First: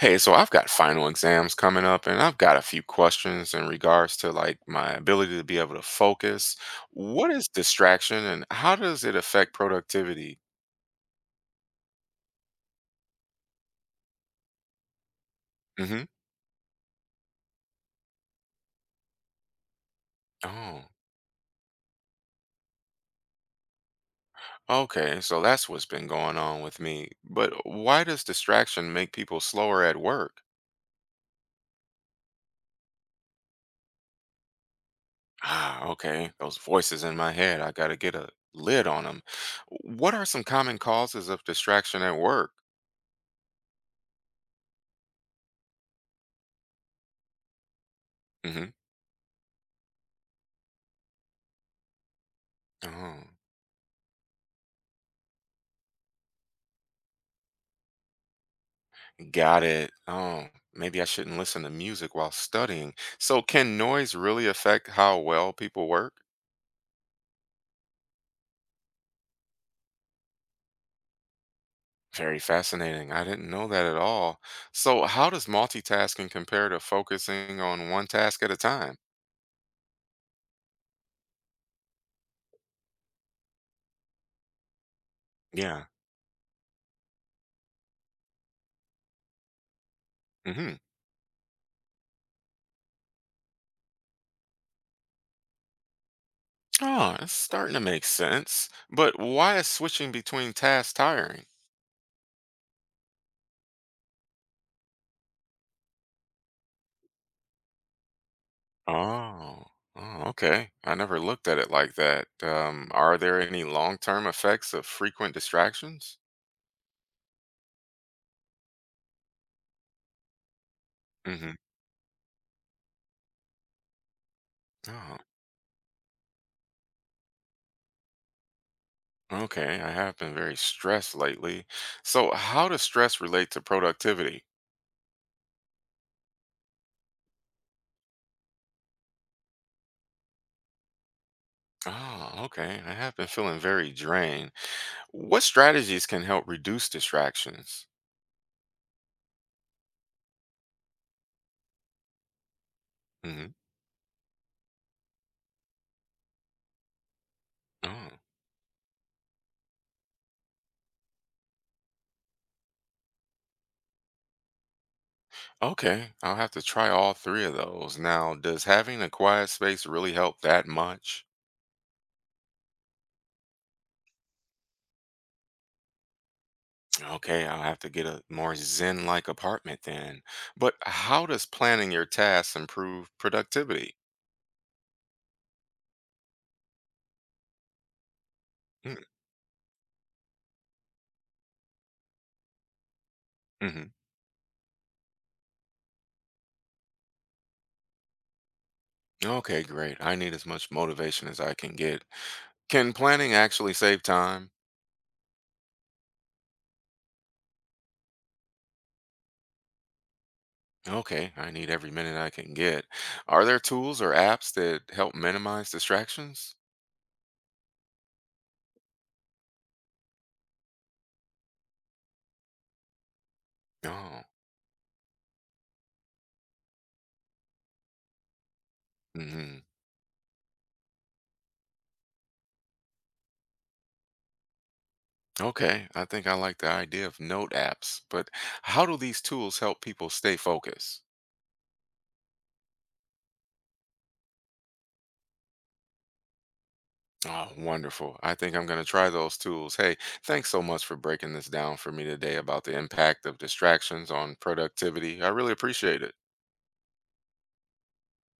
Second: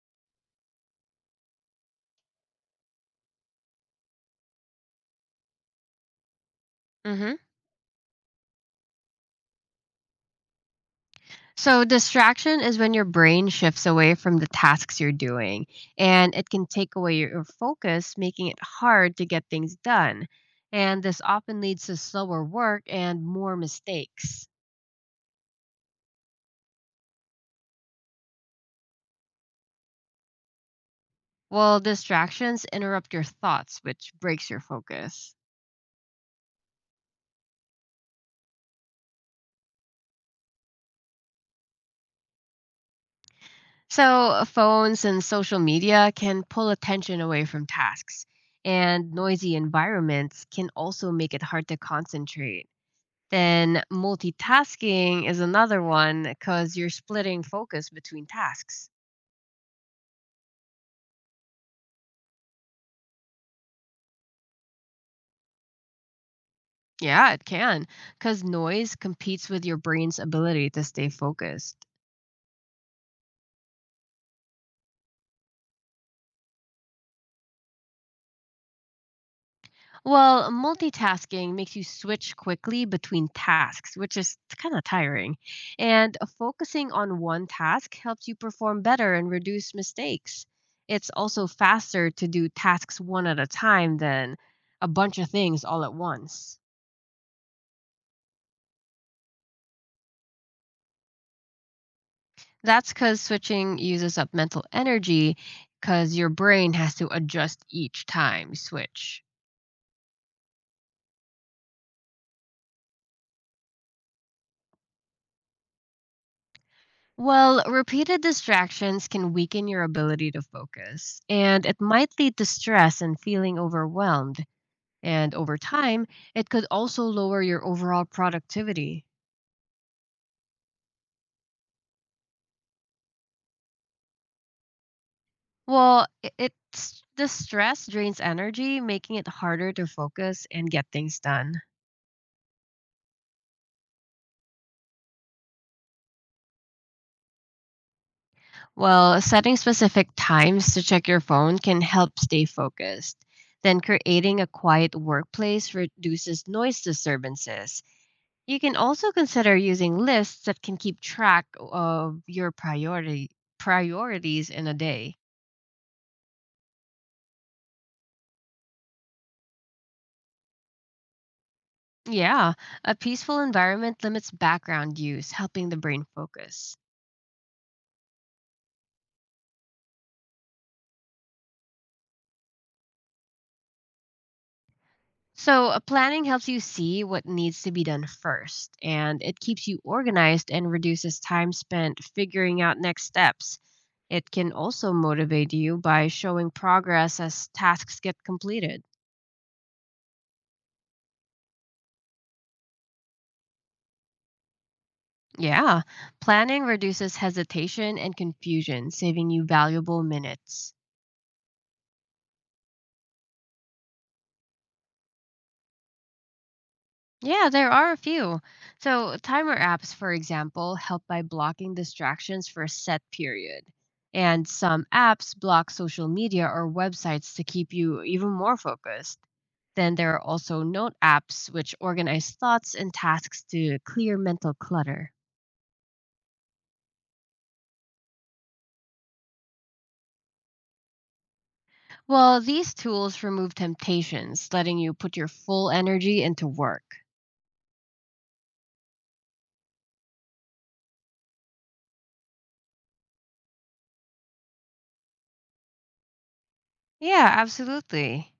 Hey, so I've got final exams coming up, and I've got a few questions in regards to like my ability to be able to focus. What Hmm. is distraction and how does it affect productivity? So, distraction is when your brain shifts away from the tasks you're doing, Hmm. and it can take away your focus, making it hard to get things done. Oh, And this often leads to slower work and more mistakes. okay. So that's what's been going on with me. But why does distraction make people slower at work? Well, distractions interrupt your thoughts, which breaks your focus. Ah, okay. Those voices in my head, I got to get a lid on them. What are some common causes of distraction at work? So, phones and social media can pull attention away from tasks, Hmm. and noisy environments can also make it hard to concentrate. Oh. Then multitasking is another one because you're splitting focus between tasks. Got it. Oh, maybe I shouldn't listen to music while studying. So, can noise really affect how well people work? Yeah, it can, because noise competes with your brain's ability to stay focused. Very fascinating. I didn't know that at all. So, how does multitasking compare to focusing on one task at a time? Well, multitasking makes you switch quickly between tasks, which is kind of tiring. Yeah. And focusing on one task helps you perform better and reduce mistakes. Hmm. It's also faster to do tasks one at a time than a bunch of things all at once. Oh, it's starting to make sense. But why is switching between tasks tiring? That's because switching uses up mental energy because your brain has to adjust each time you switch. Oh, oh, okay. I never looked at it like that. Are there any long-term effects of frequent distractions? Well, repeated distractions can weaken your ability to focus, Hmm. and it might lead to stress and feeling overwhelmed. Oh. And over time, it could also lower your overall productivity. Okay, I have been very stressed lately. So, how does stress relate to productivity? Well, it's the stress drains energy, making it harder to focus and get things done. Oh, okay. I have been feeling very drained. What strategies can help reduce distractions? Well, setting specific times to check your phone can help stay focused. Hmm. Then, creating a quiet workplace reduces noise disturbances. Oh, You can also consider using lists that can keep track of your priority priorities in a day. okay. I'll have to try all three of those. Now, does having a quiet space really help that much? Yeah, a peaceful environment limits background use, helping the brain focus. Okay, I'll have to get a more zen-like apartment then. But how does planning your tasks improve productivity? So, planning helps you see what needs to be done first, Mm. and it keeps you organized and reduces time spent figuring out next steps. Mm-hmm. It can also motivate you by showing progress as tasks get completed. Okay, great. I need as much motivation as I can get. Can planning actually save time? Yeah, planning reduces hesitation and confusion, saving you valuable minutes. Okay, I need every minute I can get. Are there tools or apps that help minimize distractions? Yeah, there are a few. So, timer apps, for example, help by blocking distractions for a set period. Oh. And some apps block social media or websites to keep you even more focused. Hmm. Then there are also note apps, which organize thoughts and tasks to clear mental clutter. Okay, I think I like the idea of note apps, but how do these tools help people stay focused? Well, these tools remove temptations, letting you put your full energy into work. Oh, wonderful. I think I'm going to try those tools. Hey, thanks so much for breaking this down for me today about the impact of distractions on productivity. I really appreciate it. Yeah, absolutely.